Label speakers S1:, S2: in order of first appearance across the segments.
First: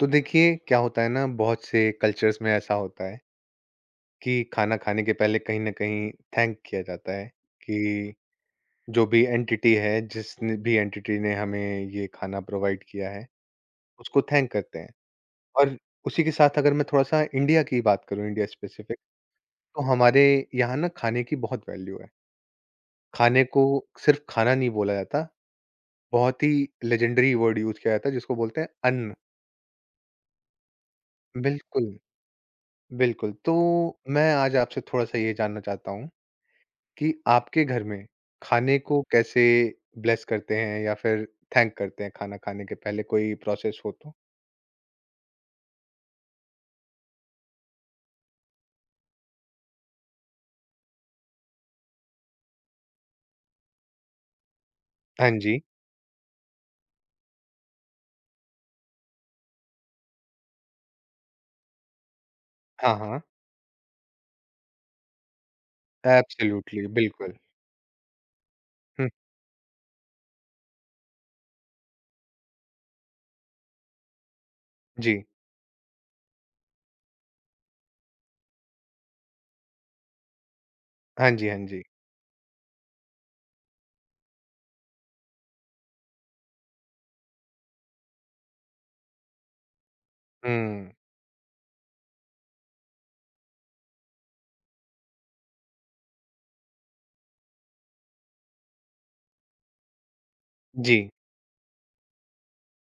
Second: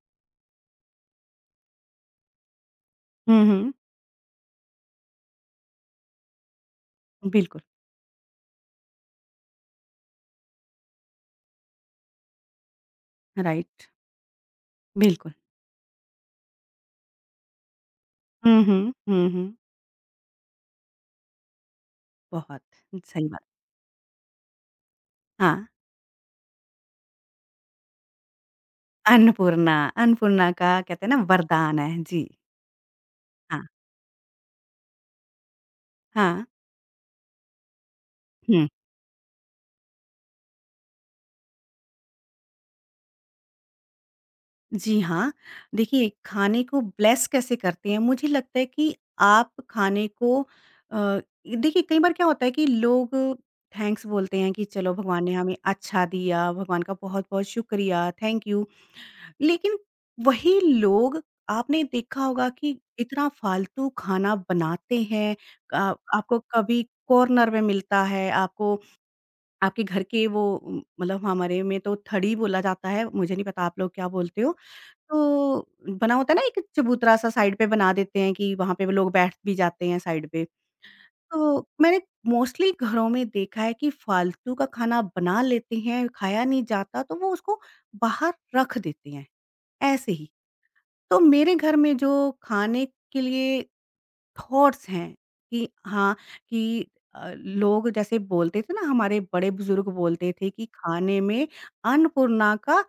S1: तो देखिए, क्या होता है ना, बहुत से कल्चर्स में ऐसा होता है
S2: हुँ, हुँ।
S1: कि खाना खाने के पहले कहीं ना कहीं थैंक किया जाता है।
S2: बिल्कुल,
S1: कि जो भी एंटिटी है, जिस भी एंटिटी ने हमें ये खाना प्रोवाइड किया है,
S2: राइट,
S1: उसको थैंक करते हैं।
S2: बिल्कुल।
S1: और उसी के साथ अगर मैं थोड़ा सा इंडिया की बात करूं, इंडिया
S2: हुँ, हुँ,
S1: स्पेसिफिक,
S2: हुँ, हुँ।
S1: तो हमारे यहाँ ना खाने की बहुत वैल्यू है।
S2: बहुत सही
S1: खाने
S2: बात।
S1: को सिर्फ खाना नहीं बोला जाता,
S2: हाँ,
S1: बहुत ही लेजेंडरी वर्ड यूज किया जाता है जिसको बोलते हैं अन्न।
S2: अन्नपूर्णा, अन्नपूर्णा का कहते हैं ना वरदान
S1: बिल्कुल,
S2: है। जी,
S1: बिल्कुल। तो
S2: हाँ,
S1: मैं आज आपसे थोड़ा सा ये जानना चाहता हूँ
S2: हाँ।
S1: कि आपके घर में
S2: हुँ,
S1: खाने को कैसे ब्लेस करते हैं या फिर थैंक करते हैं? खाना खाने के पहले कोई प्रोसेस हो तो?
S2: जी हाँ। देखिए, खाने को ब्लेस कैसे करते हैं? मुझे लगता है कि आप खाने को अ, देखिए कई बार क्या होता है कि लोग थैंक्स बोलते हैं कि चलो भगवान
S1: हाँ
S2: ने हमें
S1: जी।
S2: अच्छा दिया, भगवान का बहुत-बहुत शुक्रिया, थैंक यू। लेकिन वही लोग आपने देखा होगा कि
S1: हाँ, हाँ।
S2: इतना फालतू खाना बनाते हैं। आपको कभी
S1: एब्सोल्युटली, बिल्कुल।
S2: कॉर्नर में मिलता है आपको
S1: हुँ,
S2: आपके घर के वो मतलब हमारे में तो थड़ी बोला जाता है, मुझे नहीं पता आप लोग क्या बोलते हो।
S1: जी।
S2: तो बना होता है ना, एक चबूतरा सा साइड पे बना देते हैं कि वहां पे वो लोग बैठ भी जाते हैं साइड पे।
S1: हाँ जी, हाँ
S2: तो
S1: जी।
S2: मैंने मोस्टली घरों में देखा है कि फालतू का खाना बना लेते हैं, खाया नहीं जाता तो वो उसको बाहर रख देते हैं ऐसे ही।
S1: हुँ,
S2: तो मेरे घर में जो खाने के लिए थॉट्स हैं कि हाँ, कि लोग जैसे बोलते थे ना, हमारे बड़े बुजुर्ग बोलते थे कि
S1: जी।
S2: खाने में अन्नपूर्णा का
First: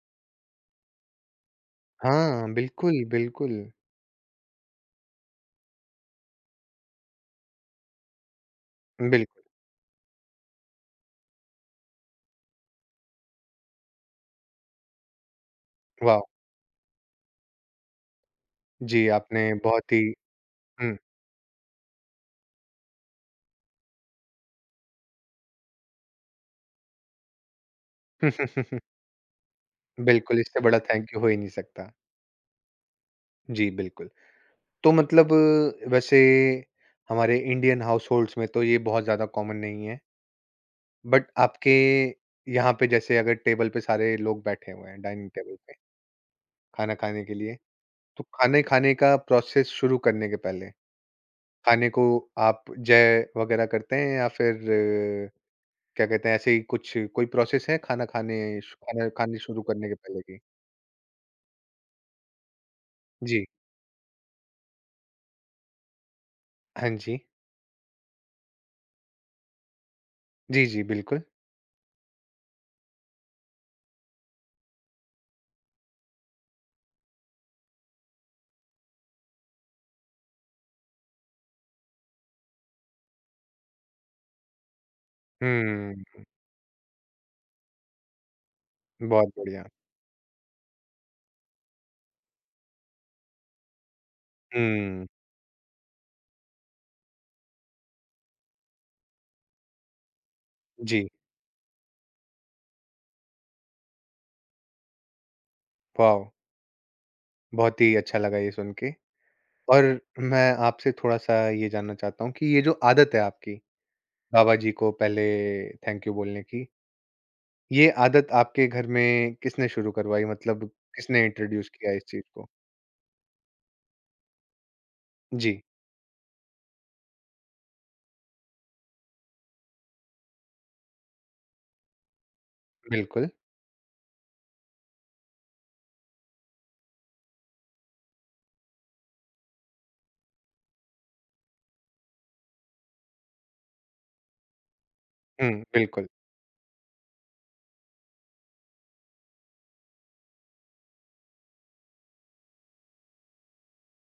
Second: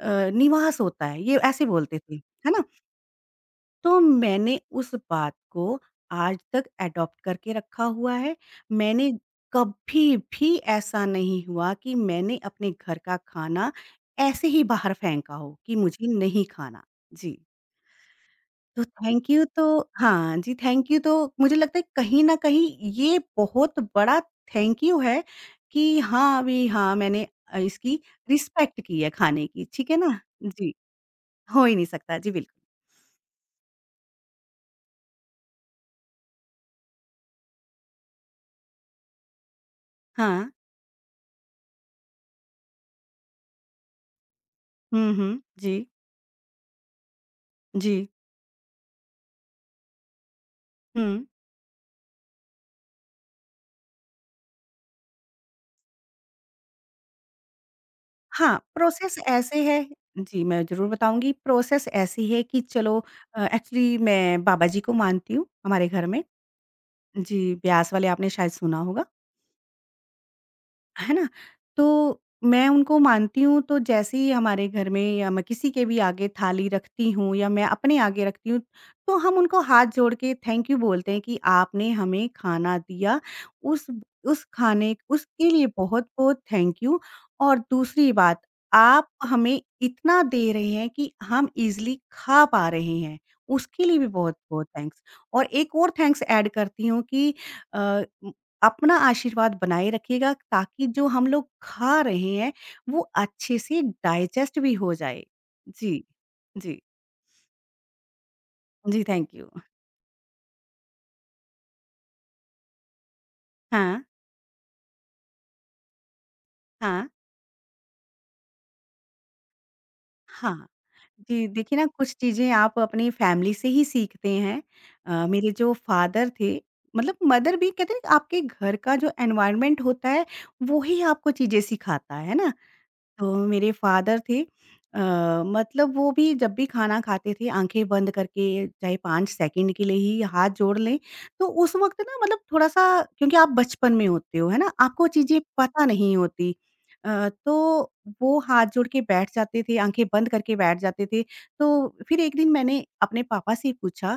S2: निवास होता है, ये ऐसे बोलते थे, है
S1: हाँ,
S2: ना?
S1: बिल्कुल, बिल्कुल।
S2: तो मैंने उस बात को आज तक एडॉप्ट करके रखा हुआ है। मैंने
S1: बिल्कुल,
S2: कभी भी ऐसा नहीं हुआ कि मैंने अपने घर का खाना ऐसे ही बाहर फेंका हो कि मुझे
S1: वाह!
S2: नहीं खाना। जी। तो
S1: जी,
S2: थैंक यू
S1: आपने
S2: तो
S1: बहुत ही
S2: हाँ जी, थैंक
S1: हुँ।
S2: यू तो मुझे लगता है कहीं न कहीं ये बहुत बड़ा थैंक यू है कि हाँ, अभी हाँ, मैंने इसकी रिस्पेक्ट की है खाने की, ठीक है ना?
S1: बिल्कुल, इससे
S2: जी,
S1: बड़ा थैंक यू हो ही नहीं
S2: हो ही नहीं
S1: सकता।
S2: सकता। जी, बिल्कुल।
S1: जी, बिल्कुल। तो मतलब, वैसे हमारे इंडियन हाउसहोल्ड्स में तो ये बहुत ज़्यादा कॉमन नहीं है।
S2: हाँ।
S1: बट आपके यहाँ पे, जैसे अगर टेबल पे सारे लोग बैठे हुए हैं,
S2: हुँ,
S1: डाइनिंग
S2: हुँ।
S1: टेबल पे
S2: जी,
S1: खाना खाने के लिए,
S2: जी।
S1: तो खाने खाने का प्रोसेस शुरू करने के पहले
S2: हुँ।
S1: खाने को आप जय वगैरह करते हैं या फिर अ, क्या कहते हैं? ऐसे ही कुछ कोई प्रोसेस है खाना खाने
S2: हाँ,
S1: खाना
S2: प्रोसेस
S1: खाने शुरू
S2: ऐसे है।
S1: करने के पहले की?
S2: जी, मैं ज़रूर बताऊँगी। प्रोसेस ऐसी है कि चलो
S1: जी।
S2: एक्चुअली मैं बाबा जी को मानती हूँ हमारे घर में।
S1: हाँ जी।
S2: जी, ब्यास वाले आपने शायद सुना होगा।
S1: जी, जी,
S2: है
S1: बिल्कुल।
S2: ना? तो मैं उनको मानती हूँ, तो जैसे ही हमारे घर में या मैं किसी के भी आगे थाली रखती हूँ या मैं अपने आगे रखती हूँ, तो हम उनको हाथ जोड़ के थैंक यू बोलते हैं कि आपने हमें खाना दिया, उस उस खाने उसके लिए
S1: हुँ,
S2: बहुत-बहुत थैंक यू। और दूसरी बात, आप
S1: बहुत
S2: हमें
S1: बढ़िया।
S2: इतना दे रहे हैं कि हम ईज़िली खा पा रहे हैं, उसके लिए भी बहुत-बहुत थैंक्स।
S1: हुँ,
S2: और एक और थैंक्स ऐड करती हूँ कि अ अपना आशीर्वाद बनाए रखिएगा ताकि जो
S1: जी।
S2: हम लोग खा रहे हैं वो अच्छे से डाइजेस्ट भी हो जाए। जी,
S1: वॉव!
S2: जी,
S1: बहुत ही अच्छा लगा ये सुन के।
S2: जी थैंक यू।
S1: और मैं आपसे थोड़ा-सा ये जानना चाहता हूँ कि ये जो आदत है आपकी,
S2: हाँ,
S1: बाबा जी को पहले थैंक यू बोलने की,
S2: हाँ,
S1: ये आदत आपके घर में किसने शुरू करवाई? मतलब
S2: हाँ।
S1: किसने
S2: जी,
S1: इंट्रोड्यूस
S2: देखिए ना,
S1: किया इस
S2: कुछ
S1: चीज़ को?
S2: चीज़ें आप अपनी फैमिली से ही सीखते हैं। मेरे
S1: जी,
S2: जो फादर थे, मतलब मदर भी कहते हैं ना, आपके घर का जो एनवायरनमेंट होता है वो ही आपको चीज़ें सिखाता है ना?
S1: बिल्कुल।
S2: तो मेरे फ़ादर थे अ, मतलब वो भी जब भी खाना खाते थे आँखें बंद करके चाहे 5 सेकंड के लिए ही हाथ जोड़ लें, तो उस वक़्त ना मतलब थोड़ा-सा क्योंकि आप बचपन में होते हो, है ना? आपको चीज़ें
S1: हुँ,
S2: पता
S1: बिल्कुल।
S2: नहीं होती। तो वो हाथ जोड़ के बैठ जाते थे, आँखें बंद करके बैठ जाते थे। तो फिर एक दिन मैंने अपने पापा से पूछा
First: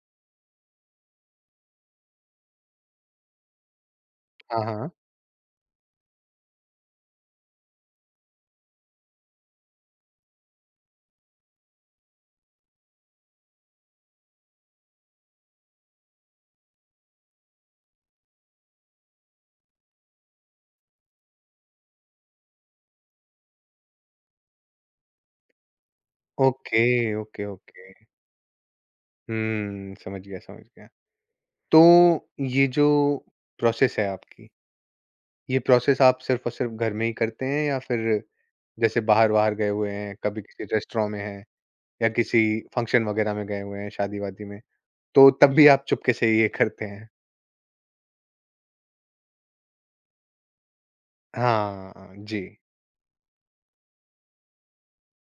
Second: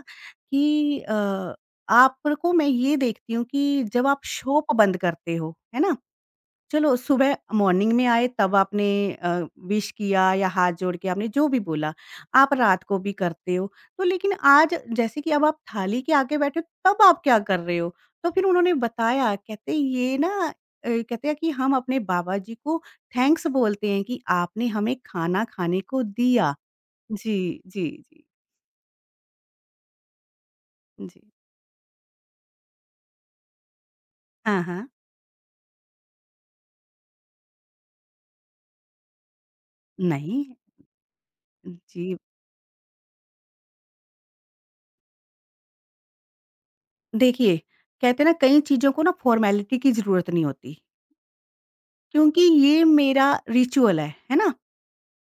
S2: कि आपको मैं ये देखती हूँ कि जब आप
S1: हाँ,
S2: शॉप
S1: हाँ।
S2: बंद करते हो, है ना? चलो सुबह मॉर्निंग में आए तब आपने अ, विश किया या हाथ जोड़ के आपने जो भी बोला, आप रात को भी करते हो। तो लेकिन आज जैसे कि अब आप थाली के आगे बैठे हो तब आप क्या कर रहे हो? तो फिर उन्होंने बताया, कहते ये ना कहते हैं कि हम अपने बाबा जी को थैंक्स बोलते हैं कि आपने हमें खाना खाने को दिया।
S1: ओके, ओके,
S2: जी, जी,
S1: ओके।
S2: जी,
S1: हुँ, समझ गया, समझ गया।
S2: जी।
S1: तो ये जो प्रोसेस है आपकी,
S2: हाँ, हाँ।
S1: ये प्रोसेस आप सिर्फ़ और सिर्फ़ घर में ही करते हैं या फिर, जैसे बाहर-वाहर गए हुए हैं,
S2: नहीं,
S1: कभी किसी रेस्टोरेंट में हैं या
S2: जी
S1: किसी फंक्शन वगैरह में गए हुए हैं, शादी-वादी में, तो तब भी आप चुपके से ये करते हैं?
S2: देखिए, कहते हैं ना कई चीज़ों को ना फॉर्मेलिटी की ज़रूरत नहीं होती।
S1: हाँ,
S2: क्योंकि
S1: जी।
S2: ये मेरा रिचुअल है ना?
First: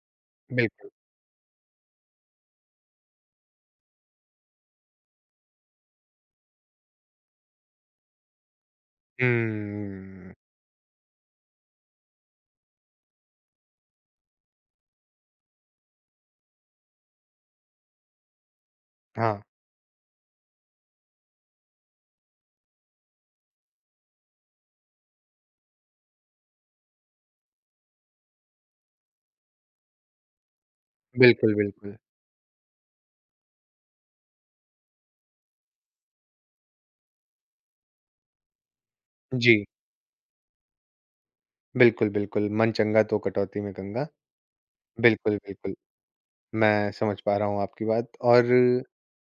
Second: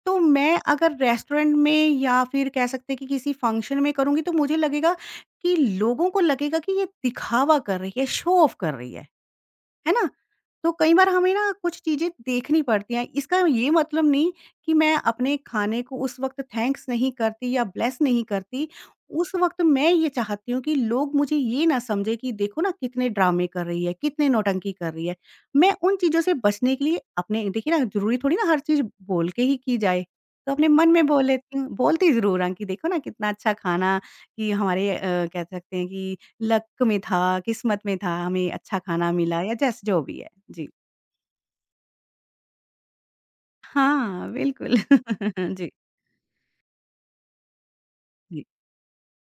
S2: तो मैं
S1: बिल्कुल।
S2: अगर रेस्टोरेंट में या फिर कह सकते हैं कि किसी फंक्शन में करूँगी तो मुझे लगेगा कि लोगों को लगेगा कि ये दिखावा कर रही है, शो ऑफ कर रही है। है ना?
S1: हुँ,
S2: तो कई बार हमें ना कुछ चीज़ें देखनी पड़ती हैं। इसका ये मतलब नहीं कि मैं अपने खाने को उस वक़्त थैंक्स नहीं करती या ब्लेस नहीं करती। उस
S1: हाँ।
S2: वक़्त मैं ये चाहती हूँ कि लोग मुझे ये ना समझें कि देखो ना कितने ड्रामे कर रही है, कितने नौटंकी कर रही है। मैं उन चीज़ों से बचने के लिए अपने, देखिए ना, ज़रूरी थोड़ी ना हर चीज़ बोल के ही की जाए। तो अपने मन में बोल
S1: बिल्कुल,
S2: लेती हूँ,
S1: बिल्कुल।
S2: बोलती ज़रूर हूँ कि देखो ना कितना अच्छा खाना, कि हमारे कह सकते हैं कि लक में था, किस्मत में था, हमें अच्छा खाना मिला, या
S1: जी।
S2: जैस जो भी है। जी।
S1: बिल्कुल, बिल्कुल। मन चंगा तो कटौती में कंगा।
S2: हाँ, बिल्कुल।
S1: बिल्कुल,
S2: जी,
S1: बिल्कुल। मैं समझ पा रहा हूँ आपकी बात।
S2: जी।
S1: और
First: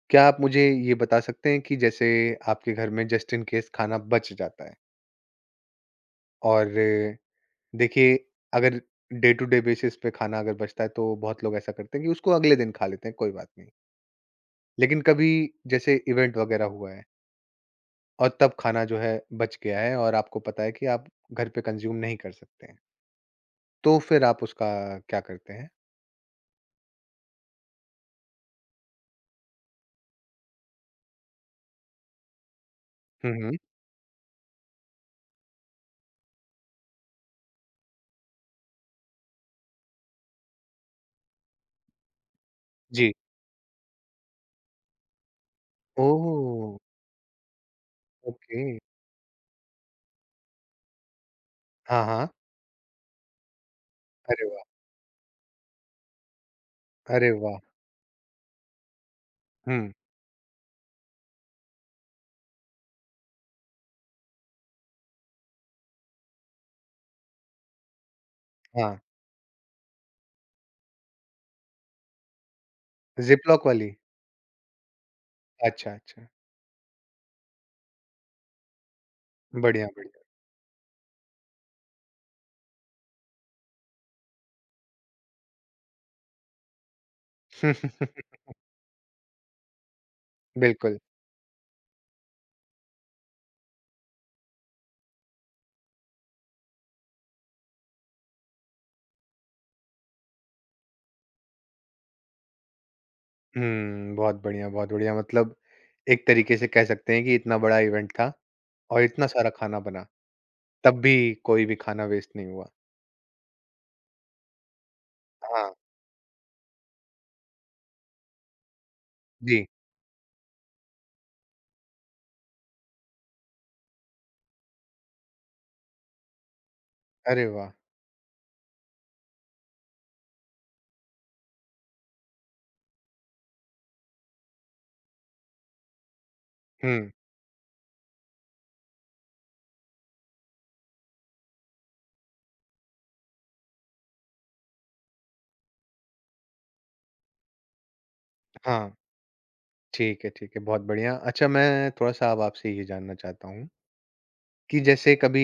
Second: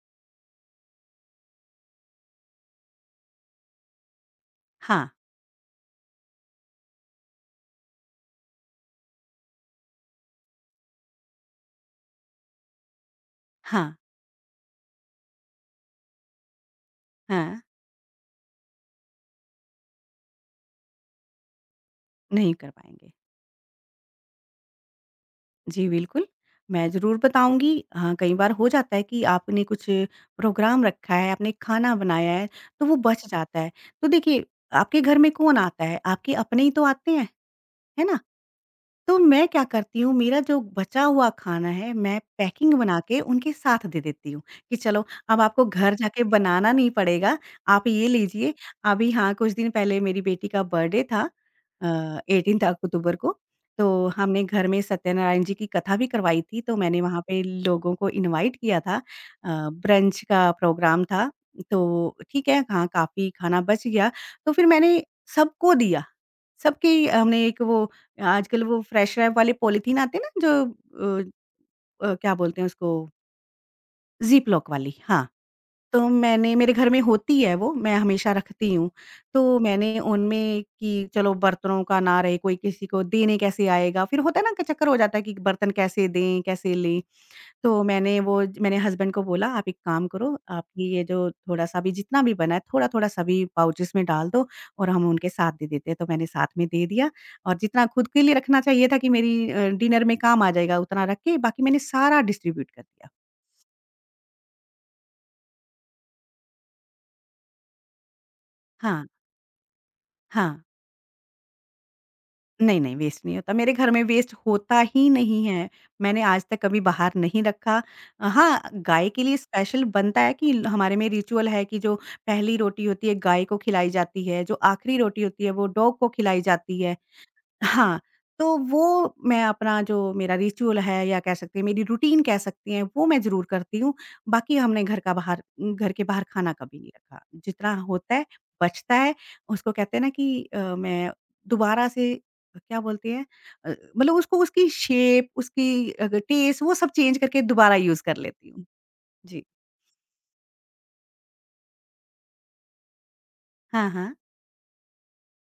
S1: क्या आप मुझे ये बता सकते हैं कि जैसे आपके घर में जस्ट इन केस खाना बच जाता है,
S2: हाँ,
S1: और देखिए, अगर डे टू डे बेसिस पे खाना अगर बचता है तो बहुत लोग ऐसा करते हैं कि उसको अगले दिन खा लेते हैं, कोई बात नहीं।
S2: हाँ,
S1: लेकिन कभी जैसे इवेंट वगैरह हुआ है
S2: हाँ।
S1: और तब खाना जो है बच गया है और आपको पता है कि आप घर पे कंज़्यूम नहीं कर
S2: नहीं
S1: सकते
S2: कर
S1: हैं,
S2: पाएँगे।
S1: तो फिर आप उसका क्या करते हैं?
S2: जी, बिल्कुल, मैं ज़रूर बताऊँगी। हाँ, कई बार हो जाता है कि आपने कुछ प्रोग्राम रखा है, आपने खाना बनाया है, तो वो बच
S1: हुँ, हुँ।
S2: जाता है। तो देखिए, आपके घर में कौन आता है? आपके अपने ही तो आते हैं, है ना? तो मैं क्या करती हूँ, मेरा जो बचा हुआ खाना है मैं पैकिंग बना
S1: जी।
S2: के उनके साथ दे देती हूँ कि चलो अब आपको घर जाके बनाना
S1: ओह!
S2: नहीं पड़ेगा, आप ये लीजिए।
S1: ओके।
S2: अभी हाँ, कुछ दिन पहले मेरी बेटी का बर्थडे था,
S1: हाँ, हाँ।
S2: एटीन अक्टूबर को। तो हमने
S1: अरे वाह!
S2: घर में सत्यनारायण जी की कथा भी करवाई थी, तो मैंने वहाँ
S1: अरे
S2: पे
S1: वाह!
S2: लोगों को इनवाइट किया था।
S1: हुँ,
S2: ब्रंच का प्रोग्राम था। तो ठीक है हाँ, काफ़ी खाना बच गया। तो फिर मैंने सबको दिया, सबकी हमने एक वो, आजकल वो
S1: हाँ।
S2: फ्रेश रैप वाले पॉलीथीन आते हैं ना, जो क्या बोलते हैं उसको,
S1: ज़िप-लॉक वाली?
S2: ज़िप-लॉक वाली, हाँ।
S1: अच्छा,
S2: तो
S1: अच्छा।
S2: मैंने, मेरे घर में होती है वो, मैं हमेशा रखती हूँ। तो
S1: बढ़िया,
S2: मैंने
S1: बढ़िया।
S2: उनमें, कि चलो बर्तनों का ना रहे, कोई किसी को देने कैसे आएगा? फिर होता है ना, क चक्कर हो जाता है कि बर्तन कैसे दें, कैसे लें? तो मैंने वो, मैंने हस्बैंड को बोला आप एक काम करो, आपकी
S1: बिल्कुल।
S2: ये जो थोड़ा-सा भी जितना भी बना है थोड़ा-थोड़ा सा भी पाउचेज़ में डाल दो, और हम उनके साथ दे देते हैं। तो मैंने साथ में दे दिया, और जितना खुद के लिए रखना चाहिए था कि मेरी डिनर में काम आ जाएगा उतना रख के बाकी मैंने सारा डिस्ट्रीब्यूट कर दिया।
S1: हुँ, बहुत बढ़िया, बहुत बढ़िया। मतलब एक तरीके से कह सकते हैं कि इतना बड़ा इवेंट था और
S2: हाँ,
S1: इतना सारा खाना बना,
S2: हाँ।
S1: तब भी कोई भी खाना वेस्ट नहीं हुआ।
S2: नहीं, नहीं वेस्ट नहीं होता। मेरे घर में वेस्ट होता ही नहीं है।
S1: हाँ,
S2: मैंने आज तक कभी बाहर नहीं रखा। हाँ, गाय के लिए
S1: जी।
S2: स्पेशल बनता है, कि हमारे में रिचुअल है कि जो पहली रोटी होती है गाय को खिलाई जाती है, जो आखिरी रोटी होती है वो डॉग को खिलाई जाती है।
S1: अरे वाह!
S2: हाँ, तो वो मैं, अपना जो मेरा रिचुअल है या कह सकते हैं मेरी रूटीन कह सकती हैं, वो मैं ज़रूर करती हूँ। बाकी हमने घर के बाहर खाना कभी नहीं
S1: हुँ,
S2: रखा। जितना होता है, बचता है, उसको कहते हैं ना कि मैं दोबारा से क्या बोलते हैं अ, मतलब उसको उसकी शेप, उसकी टेस्ट वो सब चेंज करके दोबारा यूज़ कर लेती हूँ।
S1: हाँ।
S2: जी।
S1: ठीक है, ठीक है। बहुत बढ़िया। अच्छा, मैं थोड़ा-सा अब आपसे ये जानना चाहता हूँ
S2: हाँ, हाँ।
S1: कि जैसे कभी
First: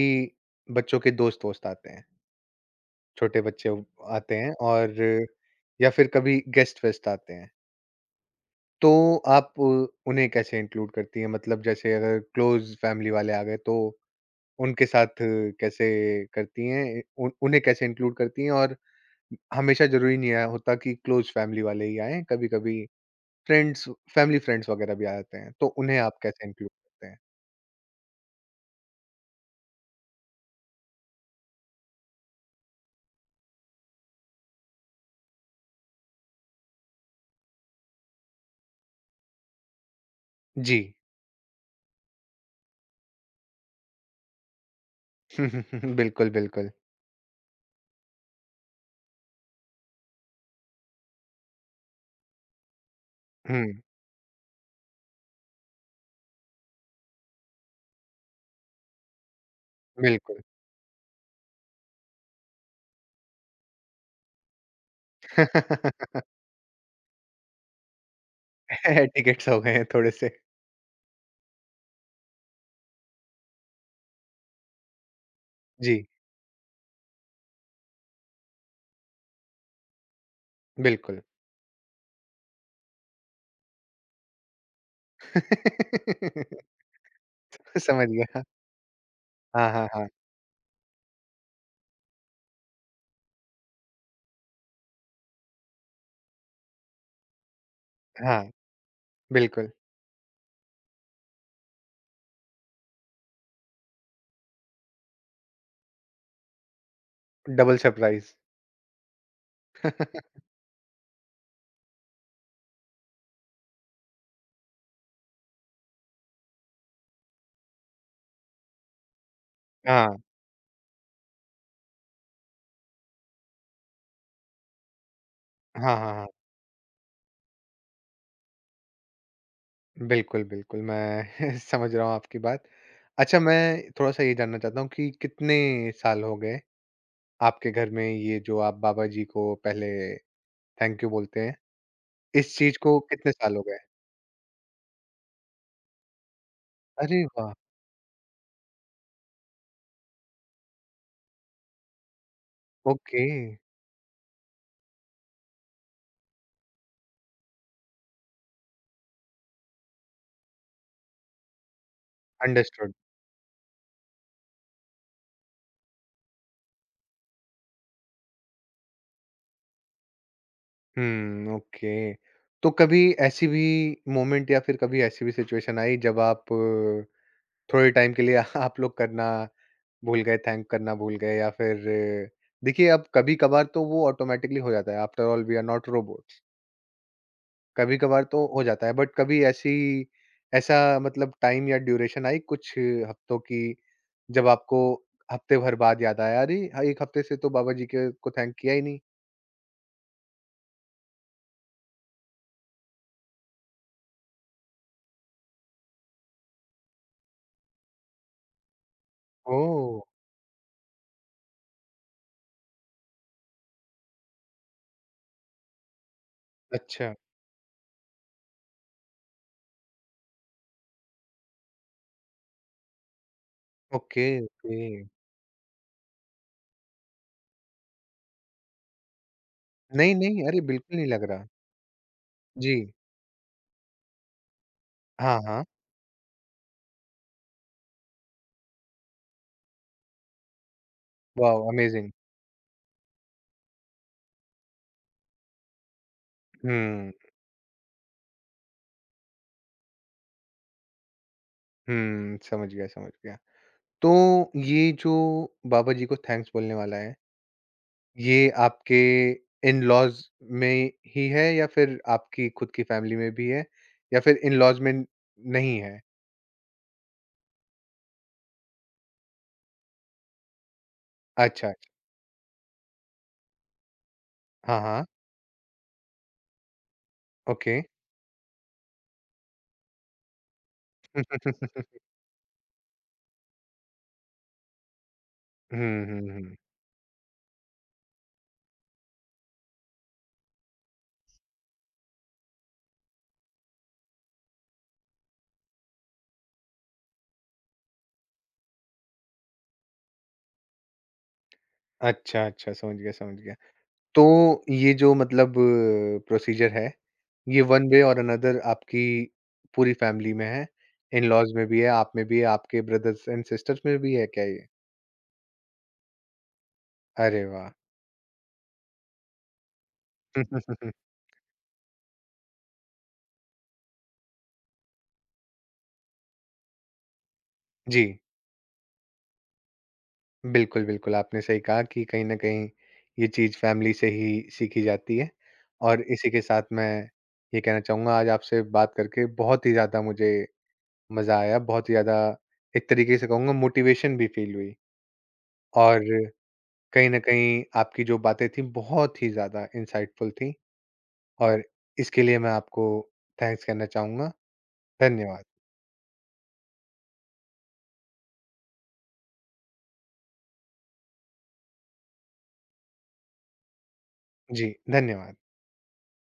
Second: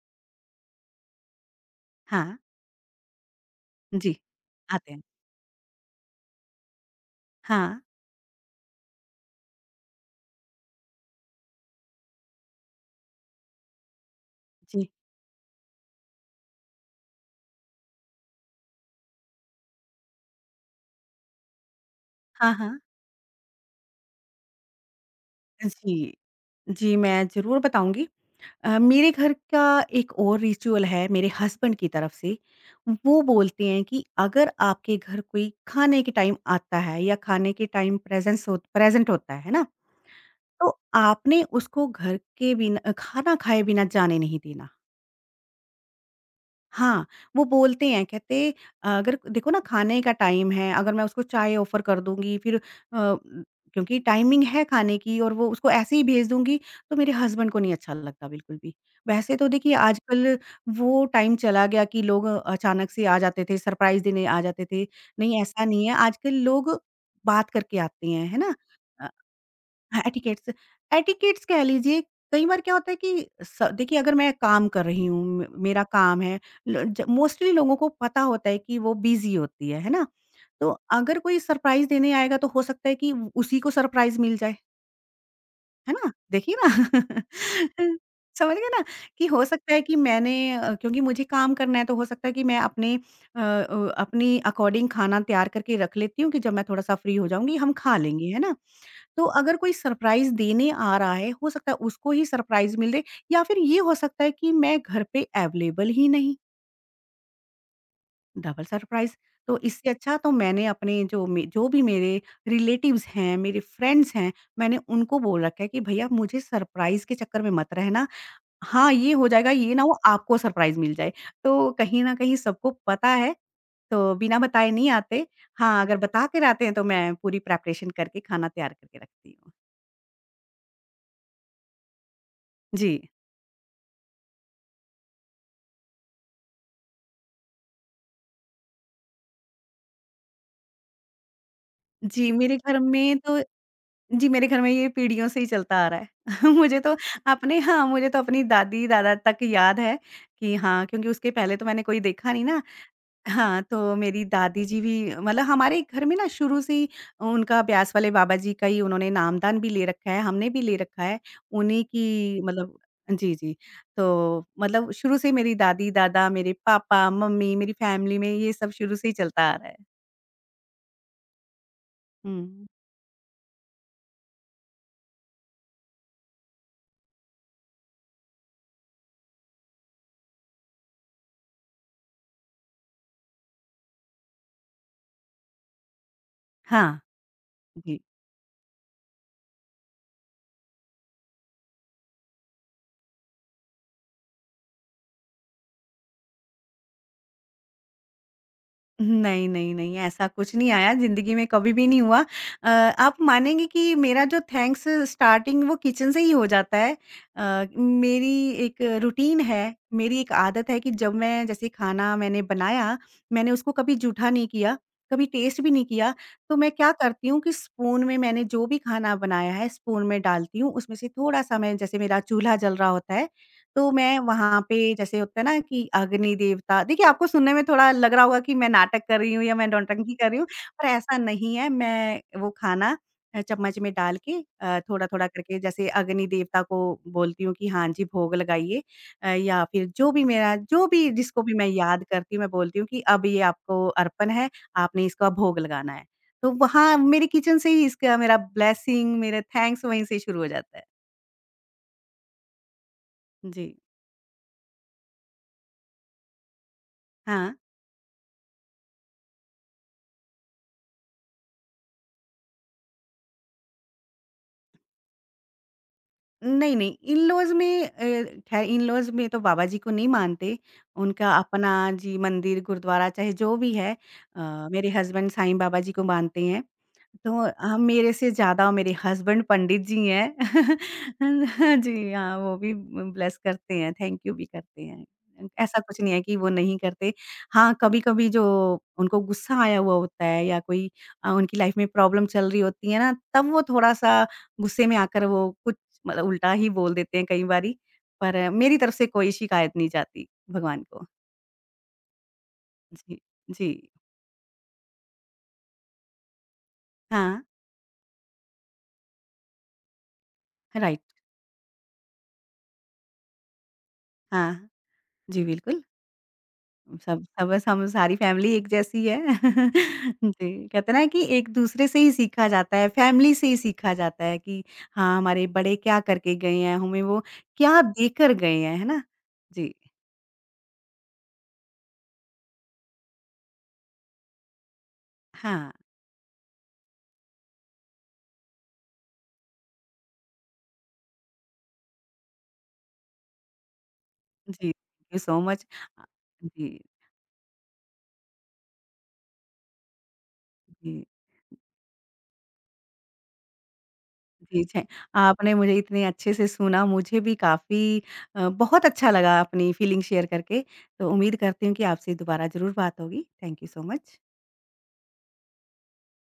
S1: बच्चों के दोस्त-वोस्त आते हैं,
S2: हाँ,
S1: छोटे बच्चे वो
S2: जी।
S1: आते हैं,
S2: आते
S1: और
S2: हैं।
S1: या फिर कभी गेस्ट-वेस्ट आते हैं,
S2: हाँ,
S1: तो आप उन्हें कैसे इंक्लूड करती हैं? मतलब जैसे अगर क्लोज़ फैमिली वाले आ गए तो उनके
S2: जी।
S1: साथ कैसे करती हैं? उन उन्हें कैसे इंक्लूड करती हैं? और हमेशा ज़रूरी नहीं है होता कि क्लोज़ फैमिली वाले ही आएँ,
S2: हाँ, हाँ।
S1: कभी-कभी फ्रेंड्स, फैमिली फ्रेंड्स वगैरह भी आ जाते हैं, तो उन्हें
S2: जी।
S1: आप कैसे इंक्लूड
S2: जी,
S1: करते हैं?
S2: मैं ज़रूर बताऊँगी। मेरे घर का एक और रिचुअल है मेरे हस्बैंड की तरफ से। वो बोलते हैं कि अगर आपके घर कोई खाने के टाइम आता है या खाने के टाइम प्रेज़ेंस हो प्रेज़ेंट होता है ना?
S1: जी।
S2: तो आपने उसको घर के बिना खाना खाए बिना जाने नहीं देना।
S1: बिल्कुल, बिल्कुल।
S2: हाँ, वो बोलते हैं, कहते अगर देखो ना खाने का टाइम है, अगर मैं उसको चाय ऑफ़र कर दूँगी फिर
S1: हुँ,
S2: क्योंकि टाइमिंग है खाने की और वो उसको ऐसे ही भेज दूँगी, तो मेरे हस्बैंड को नहीं अच्छा लगता बिल्कुल भी। वैसे तो देखिए आजकल
S1: बिल्कुल।
S2: वो टाइम चला गया कि लोग अचानक से आ जाते थे, सरप्राइज़ देने आ जाते थे। नहीं ऐसा नहीं है, आजकल लोग बात करके आते हैं, है ना? अ,
S1: टिकेट्स हो गए हैं
S2: हाँ,
S1: थोड़े-से।
S2: एटिकेट्स एटिकेट्स कह लीजिए। कई बार क्या होता है कि स देखिए, अगर मैं काम कर रही हूँ, मे मेरा
S1: जी,
S2: काम है, ल ज मोस्टली लोगों को पता होता है कि वो बिज़ी होती है ना? तो अगर
S1: बिल्कुल।
S2: कोई सरप्राइज़ देने आएगा तो हो सकता है कि उ- उसी को सरप्राइज़ मिल जाए, है ना? देखिए ना
S1: समझ गया।
S2: समझ गए ना? कि हो
S1: हाँ,
S2: सकता है
S1: हाँ,
S2: कि
S1: हाँ।
S2: मैंने क्योंकि मुझे काम करना है तो हो सकता है कि मैं अपने अपनी अकॉर्डिंग खाना तैयार करके रख लेती हूँ कि जब मैं थोड़ा-सा फ्री हो जाऊँगी हम खा लेंगे, है
S1: हाँ,
S2: ना? तो अगर
S1: बिल्कुल।
S2: कोई सरप्राइज़ देने आ रहा है, हो सकता है उसको ही सरप्राइज़ मिले या फिर ये हो सकता है कि मैं घर पे अवेलेबल ही नहीं।
S1: Double surprise.
S2: Double surprise. तो इससे अच्छा तो मैंने अपने जो भी मेरे रिलेटिव्स हैं, मेरे फ्रेंड्स हैं, मैंने उनको बोल रखा है कि भैया मुझे सरप्राइज़ के चक्कर में मत रहना। हाँ, ये हो जाएगा, ये ना हो
S1: हाँ।
S2: आपको सरप्राइज़ मिल जाए। तो कहीं न कहीं सबको पता है, तो बिना बताए नहीं आते। हाँ,
S1: हाँ,
S2: अगर
S1: हाँ,
S2: बता
S1: हाँ।
S2: के आते हैं तो मैं पूरी प्रिपरेशन करके खाना तैयार करके रखती हूँ।
S1: बिल्कुल, बिल्कुल, मैं समझ रहा हूँ आपकी बात।
S2: जी।
S1: अच्छा, मैं थोड़ा-सा ये जानना चाहता हूँ कि कितने साल हो गए आपके घर में? ये जो आप बाबा जी को पहले थैंक यू बोलते हैं,
S2: जी, मेरे
S1: इस चीज़
S2: घर
S1: को
S2: में
S1: कितने
S2: तो
S1: साल हो गए?
S2: जी, मेरे घर में ये पीढ़ियों से ही चलता आ रहा है। मुझे तो
S1: अरे वाह!
S2: मुझे तो अपनी दादी-दादा तक याद है कि हाँ, क्योंकि उसके पहले तो मैंने कोई देखा नहीं ना।
S1: ओके,
S2: हाँ, तो मेरी दादी जी भी मतलब हमारे घर में ना शुरू से ही उनका ब्यास वाले बाबा जी का ही उन्होंने नामदान भी ले रखा है, हमने भी ले रखा है। उन्हीं की मतलब।
S1: अंडरस्टूड।
S2: जी, जी। तो मतलब शुरू से मेरी दादी-दादा, मेरे पापा, मम्मी, मेरी फैमिली में ये सब शुरू से ही चलता आ रहा है।
S1: हुँ, ओके।
S2: हुँ।
S1: तो कभी ऐसी भी मोमेंट या फिर कभी ऐसी भी सिचुएशन आई जब आप थोड़े टाइम के लिए आप लोग करना भूल गए, थैंक करना भूल गए या फिर अ, देखिए, अब कभी-कभार तो वो ऑटोमैटिकली हो जाता है, after all we are not robots.
S2: हाँ, जी।
S1: कभी-कभार तो हो जाता है, बट कभी ऐसी, ऐसा मतलब टाइम या ड्यूरेशन आई, कुछ हफ्तों की, जब आपको हफ्ते भर बाद याद आया अरे! ह 1 हफ्ते से तो बाबा जी के को थैंक किया ही नहीं?
S2: नहीं, नहीं, नहीं, ऐसा कुछ नहीं आया, ज़िंदगी में कभी भी नहीं हुआ। आप मानेंगे कि मेरा जो थैंक्स स्टार्टिंग वो किचन से ही हो जाता है। मेरी एक रूटीन है,
S1: ओह!
S2: मेरी एक आदत है कि जब मैं जैसे खाना मैंने बनाया, मैंने उसको कभी जूठा नहीं किया, कभी टेस्ट भी नहीं किया, तो मैं क्या
S1: अच्छा।
S2: करती हूँ कि स्पून में मैंने जो भी खाना बनाया है, स्पून में डालती हूँ, उसमें से थोड़ा-सा मैं जैसे मेरा चूल्हा जल रहा होता है तो मैं
S1: ओके,
S2: वहाँ
S1: ओके।
S2: पे जैसे होता है ना कि अग्नि देवता। देखिए आपको सुनने में थोड़ा लग रहा होगा कि मैं नाटक कर रही हूँ या मैं नौटंकी
S1: नहीं,
S2: कर रही हूँ,
S1: नहीं, अरे
S2: पर
S1: बिल्कुल नहीं
S2: ऐसा
S1: लग रहा।
S2: नहीं है। मैं वो
S1: जी।
S2: खाना चम्मच में डाल के थोड़ा-थोड़ा
S1: हाँ,
S2: करके
S1: हाँ।
S2: जैसे अग्नि देवता को बोलती हूँ कि हाँ जी, भोग लगाइए। या फिर जो भी मेरा जो भी जिसको भी मैं
S1: वॉव!
S2: याद
S1: अमेज़िंग।
S2: करती हूँ, मैं बोलती हूँ कि अब ये आपको अर्पण है, आपने इसका भोग लगाना है। तो वहाँ
S1: हुँ,
S2: मेरे किचन से ही इसका मेरा ब्लेसिंग, मेरा थैंक्स वहीं से शुरू हो जाता है।
S1: हुँ, समझ गया, समझ गया।
S2: जी।
S1: तो ये जो बाबा जी को थैंक्स बोलने वाला है,
S2: हाँ।
S1: ये आपके इन-लॉज़ में ही है या फिर आपकी खुद की फैमिली में भी है या फिर इन-लॉज़ में नहीं है?
S2: नहीं, नहीं, इन-लॉज़ में ख़ैर इन-लॉज़ में तो बाबा जी को नहीं मानते, उनका
S1: अच्छा,
S2: अपना
S1: अच्छा।
S2: जी मंदिर, गुरुद्वारा चाहे जो भी है।
S1: हाँ,
S2: मेरे
S1: हाँ।
S2: हस्बैंड साईं बाबा जी को मानते हैं। तो
S1: ओके।
S2: मेरे से ज़्यादा मेरे हस्बैंड पंडित जी हैं। जी, हाँ, वो भी ब्लेस करते हैं, थैंक यू भी करते हैं। ऐसा कुछ
S1: हुँ,
S2: नहीं है
S1: हुँ,
S2: कि वो
S1: हुँ।
S2: नहीं करते। हाँ, कभी-कभी जो उनको गुस्सा आया हुआ होता है या कोई उनकी लाइफ़ में प्रॉब्लम चल रही होती है ना, तब वो थोड़ा-सा गुस्से में आकर वो कुछ मतलब उल्टा ही बोल देते हैं कई बारी। पर मेरी तरफ से कोई शिकायत नहीं जाती भगवान को।
S1: अच्छा, अच्छा, समझ गया,
S2: जी,
S1: समझ गया।
S2: जी।
S1: तो ये जो मतलब प्रोसीजर है,
S2: हाँ,
S1: ये वन वे और अनदर आपकी पूरी फैमिली में है?
S2: राइट।
S1: इन-लॉज़ में भी है, आप में भी है, आपके ब्रदर्स एंड सिस्टर्स में भी है क्या ये?
S2: हाँ, जी, बिल्कुल। सब
S1: अरे
S2: सब बस
S1: वाह!
S2: हम सारी फैमिली एक जैसी है। जी, कहते हैं ना कि एक-दूसरे से ही सीखा जाता है, फैमिली से ही सीखा जाता है कि हाँ, हमारे बड़े क्या करके गए हैं, हमें वो क्या
S1: जी,
S2: देकर गए हैं, है ना? जी,
S1: बिल्कुल, बिल्कुल, आपने सही कहा कि कहीं न कहीं ये चीज़ फैमिली से ही सीखी जाती है।
S2: हाँ,
S1: और इसी के साथ मैं ये कहना चाहूँगा, आज आपसे बात करके बहुत ही ज़्यादा मुझे मज़ा आया, बहुत ही ज़्यादा, एक तरीके से कहूँगा मोटिवेशन भी
S2: जी,
S1: फ़ील हुई।
S2: Thank you so much. अ,
S1: और
S2: जी,
S1: कहीं न कहीं आपकी जो बातें थी बहुत ही ज़्यादा इंसाइटफुल थी
S2: जी,
S1: और इसके लिए मैं आपको थैंक्स कहना चाहूँगा।
S2: जी, थैं
S1: धन्यवाद।
S2: आपने मुझे इतने अच्छे से सुना, मुझे भी काफ़ी बहुत अच्छा लगा अपनी फीलिंग शेयर करके, तो उम्मीद करती हूँ कि आपसे दोबारा ज़रूर बात होगी। Thank you so much.
S1: जी, धन्यवाद।